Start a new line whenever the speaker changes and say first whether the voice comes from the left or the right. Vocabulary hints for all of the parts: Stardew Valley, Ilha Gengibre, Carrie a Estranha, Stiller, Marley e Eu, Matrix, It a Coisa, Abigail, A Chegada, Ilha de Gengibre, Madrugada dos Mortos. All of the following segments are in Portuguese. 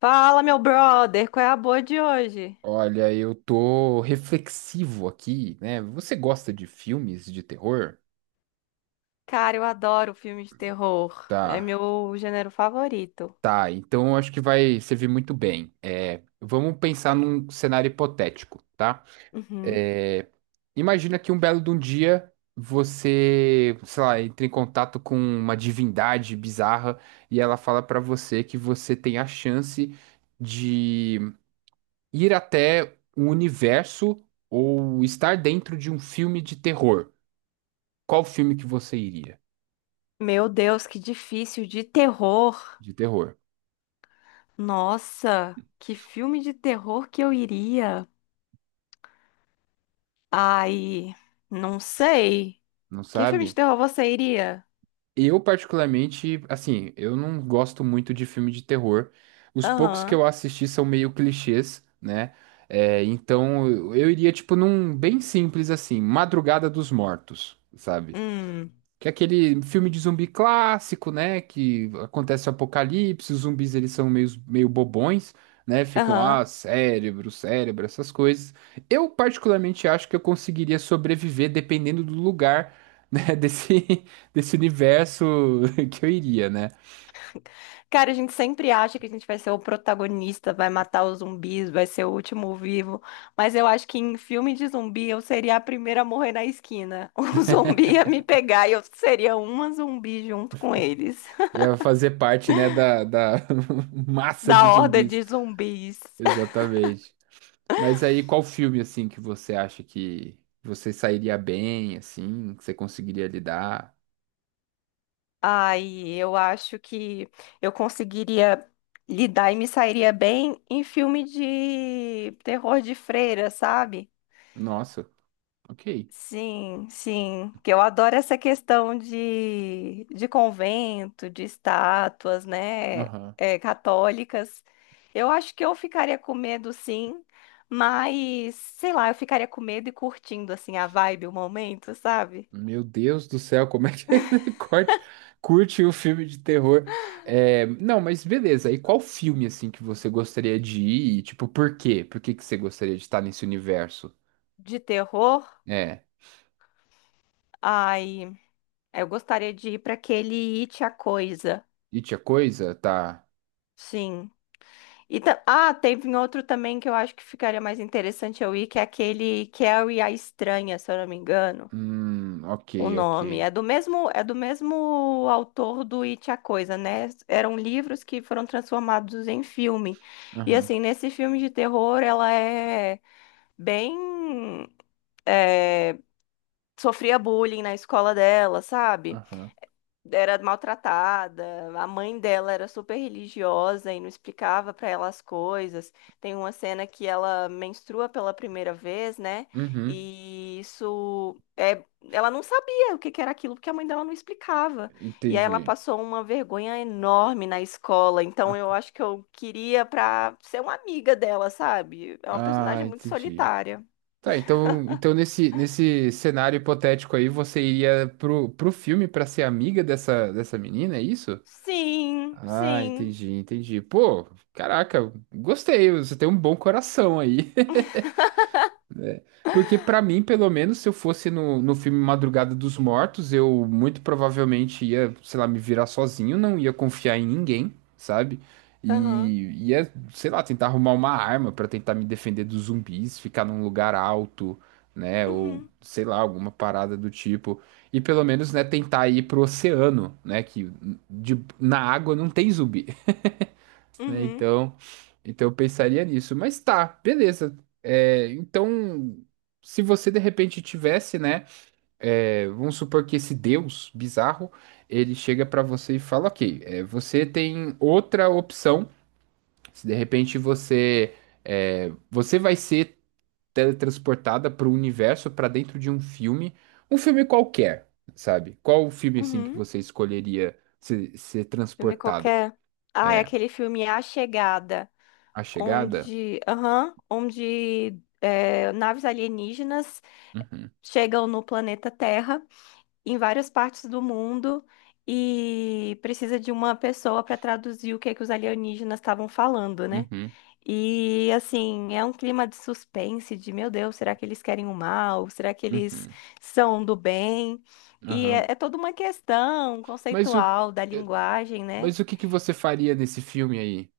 left: Fala, meu brother, qual é a boa de hoje?
right: Olha, eu tô reflexivo aqui, né? Você gosta de filmes de terror?
left: Cara, eu adoro filmes de terror. É
right: Tá,
left: meu gênero favorito.
right: tá. Então eu acho que vai servir muito bem. É, vamos pensar num cenário hipotético, tá?
left: Uhum.
right: É, imagina que um belo de um dia você, sei lá, entra em contato com uma divindade bizarra e ela fala pra você que você tem a chance de ir até um universo ou estar dentro de um filme de terror. Qual filme que você iria
left: Meu Deus, que difícil de terror.
right: de terror?
left: Nossa, que filme de terror que eu iria? Ai, não sei.
right: Não
left: Que filme de
right: sabe?
left: terror você iria?
right: Eu, particularmente, assim, eu não gosto muito de filme de terror. Os poucos que
left: Aham.
right: eu assisti são meio clichês, né? É, então eu iria, tipo, num bem simples assim, Madrugada dos Mortos, sabe?
left: Hum.
right: Que é aquele filme de zumbi clássico, né? Que acontece o apocalipse, os zumbis eles são meio bobões, né? Ficam, ah,
left: Aham.
right: cérebro, cérebro, essas coisas. Eu particularmente acho que eu conseguiria sobreviver dependendo do lugar, né? Desse universo que eu iria, né?
left: Cara, a gente sempre acha que a gente vai ser o protagonista, vai matar os zumbis, vai ser o último vivo. Mas eu acho que em filme de zumbi eu seria a primeira a morrer na esquina. Um zumbi ia me pegar e eu seria uma zumbi junto com eles.
right: Ia fazer parte, né, da massa
left: Da
right: de
left: horda
right: zumbis.
left: de zumbis.
right: Exatamente. Mas aí, qual filme, assim, que você acha que você sairia bem, assim, que você conseguiria lidar?
left: Ai, eu acho que eu conseguiria lidar e me sairia bem em filme de terror de freira, sabe?
right: Nossa, ok.
left: Sim, sim, que eu adoro essa questão de convento, de estátuas, né,
right: Aham.
left: católicas. Eu acho que eu ficaria com medo, sim, mas sei lá, eu ficaria com medo e curtindo assim a vibe, o momento, sabe?
right: Meu Deus do céu, como é que curte o filme de terror? É, não, mas beleza. E qual filme assim que você gostaria de ir? E, tipo, por quê? Por que que você gostaria de estar nesse universo?
left: De terror.
right: É.
left: Ai, eu gostaria de ir para aquele It a Coisa.
right: E tinha coisa? Tá.
left: Sim. Teve um outro também que eu acho que ficaria mais interessante eu ir, que é aquele Carrie a Estranha, se eu não me engano.
right: Ok,
left: O
right: ok.
left: nome é do mesmo autor do It a Coisa, né? Eram livros que foram transformados em filme. E
right: Aham,
left: assim, nesse filme de terror, ela é bem é, sofria bullying na escola dela, sabe?
right: aham.
left: Era maltratada, a mãe dela era super religiosa e não explicava pra ela as coisas. Tem uma cena que ela menstrua pela primeira vez, né?
right: Uhum,
left: E isso é, ela não sabia o que que era aquilo porque a mãe dela não explicava. E aí ela
right: entendi.
left: passou uma vergonha enorme na escola. Então
right: Ah,
left: eu acho que eu queria pra ser uma amiga dela, sabe? É uma
right: ah,
left: personagem muito
right: entendi.
left: solitária.
right: Tá, então, nesse cenário hipotético aí, você iria pro filme pra ser amiga dessa menina, é isso?
left: Sim,
right: Ah,
left: sim.
right: entendi, entendi. Pô, caraca, gostei, você tem um bom coração aí. Porque pra mim, pelo menos, se eu fosse no filme Madrugada dos Mortos, eu muito provavelmente ia, sei lá, me virar sozinho, não ia confiar em ninguém, sabe?
left: Aham.
right: E ia, sei lá, tentar arrumar uma arma pra tentar me defender dos zumbis, ficar num lugar alto, né? Ou
left: Uhum,
right: sei lá, alguma parada do tipo. E pelo menos, né, tentar ir pro oceano, né? Na água não tem zumbi, né?
left: uhum,
right: Então, eu pensaria nisso. Mas tá, beleza. É, então, se você de repente tivesse, né? É, vamos supor que esse Deus bizarro, ele chega pra você e fala, ok, é, você tem outra opção. Se de repente você vai ser teletransportada para o universo, para dentro de um filme qualquer, sabe? Qual o filme assim que
left: uhum.
right: você escolheria ser
left: Filme
right: transportada?
left: qualquer. Ah, é
right: É,
left: aquele filme A Chegada,
right: A Chegada?
left: onde, aham, onde é, naves alienígenas
right: Uhum.
left: chegam no planeta Terra, em várias partes do mundo, e precisa de uma pessoa para traduzir o que é que os alienígenas estavam falando, né?
right: Uhum.
left: E assim, é um clima de suspense, de meu Deus, será que eles querem o mal? Será que eles
right: Uhum,
left: são do bem? E é,
right: aham.
left: é toda uma questão
right: Mas o,
left: conceitual da
right: eh,
left: linguagem, né?
right: mas o que que você faria nesse filme aí?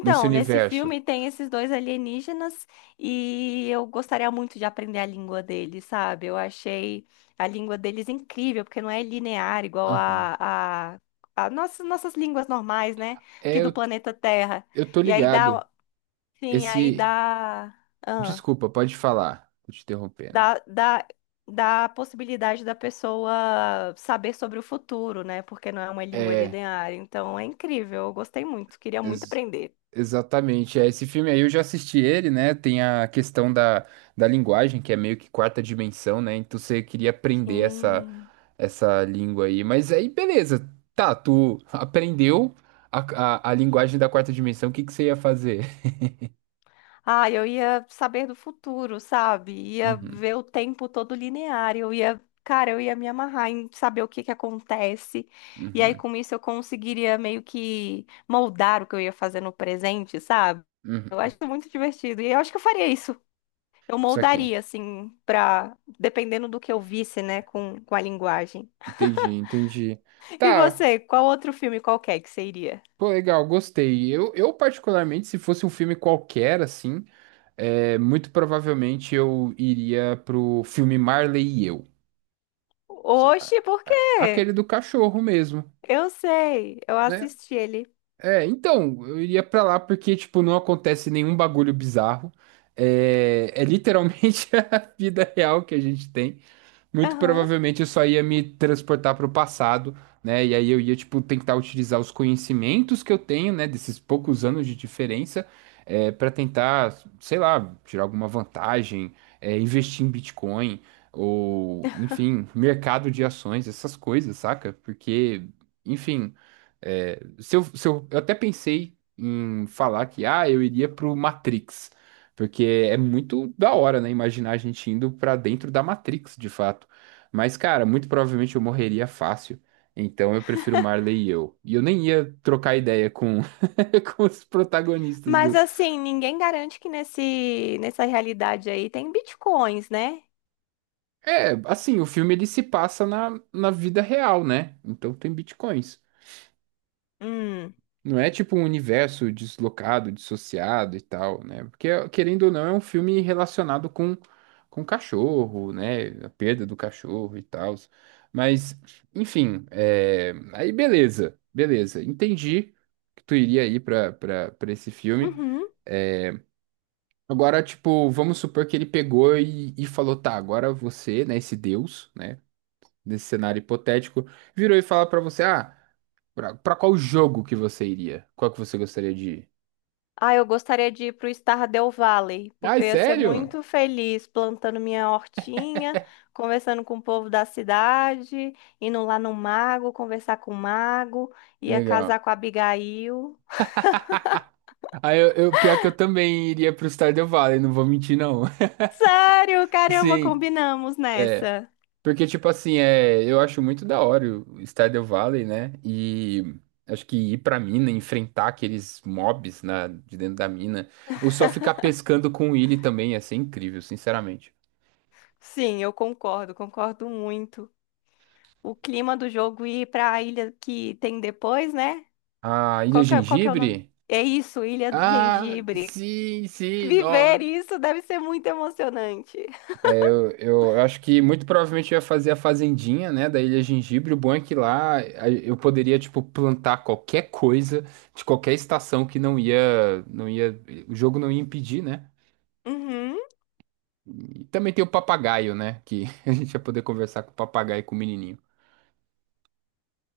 right: Nesse
left: nesse
right: universo?
left: filme tem esses dois alienígenas e eu gostaria muito de aprender a língua deles, sabe? Eu achei a língua deles incrível, porque não é linear igual
right: Aham.
left: a nossas línguas normais, né? Aqui
right: É,
left: do planeta Terra.
right: eu tô
left: E aí
right: ligado.
left: dá, sim, aí
right: Esse.
left: dá, ah,
right: Desculpa, pode falar. Tô te interrompendo.
left: dá, dá, dá a possibilidade da pessoa saber sobre o futuro, né? Porque não é uma língua
right: É,
left: linear. Então é incrível, eu gostei muito, queria muito
right: ex-
left: aprender.
right: exatamente. É, esse filme aí eu já assisti ele, né? Tem a questão da linguagem, que é meio que quarta dimensão, né? Então você queria aprender
left: Sim.
right: essa língua aí. Mas aí, beleza. Tá, tu aprendeu a, a linguagem da quarta dimensão, o que que você ia fazer?
left: Ah, eu ia saber do futuro, sabe? Ia
right: Uhum.
left: ver o tempo todo linear. Eu ia, cara, eu ia me amarrar em saber o que que acontece. E aí,
right: Uhum,
left: com isso, eu conseguiria meio que moldar o que eu ia fazer no presente, sabe? Eu
right: uhum.
left: acho muito divertido. E eu acho que eu faria isso. Eu
right: Isso aqui.
left: moldaria, assim, pra. Dependendo do que eu visse, né, com a linguagem.
right: Entendi, entendi.
left: E
right: Tá,
left: você, qual outro filme qualquer que você iria?
right: pô, legal, gostei. Eu particularmente, se fosse um filme qualquer, assim, é, muito provavelmente eu iria pro filme Marley e Eu. A-
left: Oxe, por quê?
right: Aquele do cachorro mesmo,
left: Eu sei, eu
right: né?
left: assisti ele.
right: É, então, eu iria pra lá porque, tipo, não acontece nenhum bagulho bizarro. É literalmente a vida real que a gente tem. Muito
left: Aham.
right: provavelmente eu só ia me transportar para o passado, né? E aí eu ia, tipo, tentar utilizar os conhecimentos que eu tenho, né, desses poucos anos de diferença, para tentar, sei lá, tirar alguma vantagem, é, investir em Bitcoin, ou, enfim, mercado de ações, essas coisas, saca? Porque, enfim, é, se eu, se eu, eu até pensei em falar que, ah, eu iria pro Matrix. Porque é muito da hora, né? Imaginar a gente indo pra dentro da Matrix, de fato. Mas, cara, muito provavelmente eu morreria fácil. Então eu prefiro Marley e eu. E eu nem ia trocar ideia com os protagonistas
left: Mas
right: do.
left: assim, ninguém garante que nessa realidade aí tem bitcoins, né?
right: É, assim, o filme ele se passa na vida real, né? Então tem bitcoins.
left: Hum.
right: Não é tipo um universo deslocado, dissociado e tal, né? Porque, querendo ou não, é um filme relacionado com cachorro, né? A perda do cachorro e tal. Mas, enfim, é, aí beleza, beleza. Entendi que tu iria ir pra esse filme.
left: Uhum.
right: Agora, tipo, vamos supor que ele pegou e falou, tá, agora você, né, esse Deus, né? Nesse cenário hipotético, virou e fala pra você, ah, pra qual jogo que você iria? Qual que você gostaria de ir?
left: Ah, eu gostaria de ir pro Stardew Valley,
right: Ai,
left: porque eu ia ser
right: sério?
left: muito feliz plantando minha hortinha, conversando com o povo da cidade, indo lá no mago, conversar com o mago, ia
right: Legal.
left: casar com a Abigail.
right: Aí pior que eu também iria pro Stardew Valley, não vou mentir, não.
left: Sério, caramba,
right: Sim,
left: combinamos nessa.
right: porque, tipo assim, é, eu acho muito da hora o Stardew Valley, né? E acho que ir pra mina, enfrentar aqueles mobs de dentro da mina, ou só ficar pescando com o Willy também, ia ser incrível, sinceramente.
left: Sim, eu concordo, concordo muito. O clima do jogo e ir para a ilha que tem depois, né?
right: A Ilha
left: Qual que é o nome?
right: Gengibre?
left: É isso, Ilha de
right: Ah,
left: Gengibre.
right: sim, sim,
left: Viver isso deve ser muito emocionante.
right: Eu acho que muito provavelmente eu ia fazer a fazendinha, né, da Ilha Gengibre. O bom é que lá eu poderia, tipo, plantar qualquer coisa de qualquer estação que o jogo não ia impedir, né?
left: Uhum,
right: E também tem o papagaio, né, que a gente ia poder conversar com o papagaio e com o menininho.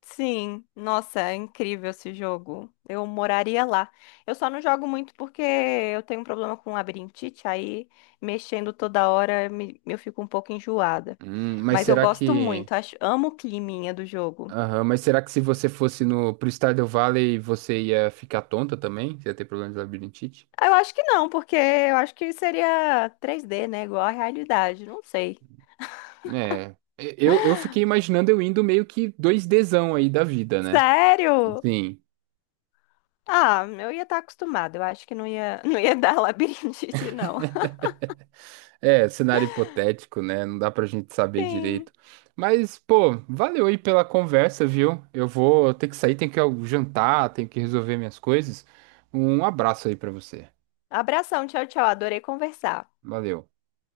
left: sim. Nossa, é incrível esse jogo. Eu moraria lá. Eu só não jogo muito porque eu tenho um problema com labirintite, aí mexendo toda hora me- eu fico um pouco enjoada.
right: Hum, mas
left: Mas eu
right: será
left: gosto muito,
right: que,
left: acho, amo o climinha do jogo.
right: aham, mas será que se você fosse no pro Stardew Valley você ia ficar tonta também? Você ia ter problema de labirintite?
left: Ah, eu acho que não, porque eu acho que seria 3D, né? Igual à realidade, não sei.
right: É, eu fiquei imaginando eu indo meio que dois dzão aí da vida, né?
left: Sério?
right: Sim,
left: Ah, eu ia estar acostumada. Eu acho que não ia, não ia dar labirintite, não.
right: é cenário hipotético, né? Não dá pra gente saber
left: Sim.
right: direito. Mas, pô, valeu aí pela conversa, viu? Eu vou ter que sair, tenho que jantar, tenho que resolver minhas coisas. Um abraço aí pra você.
left: Abração, tchau, tchau. Adorei conversar.
right: Valeu.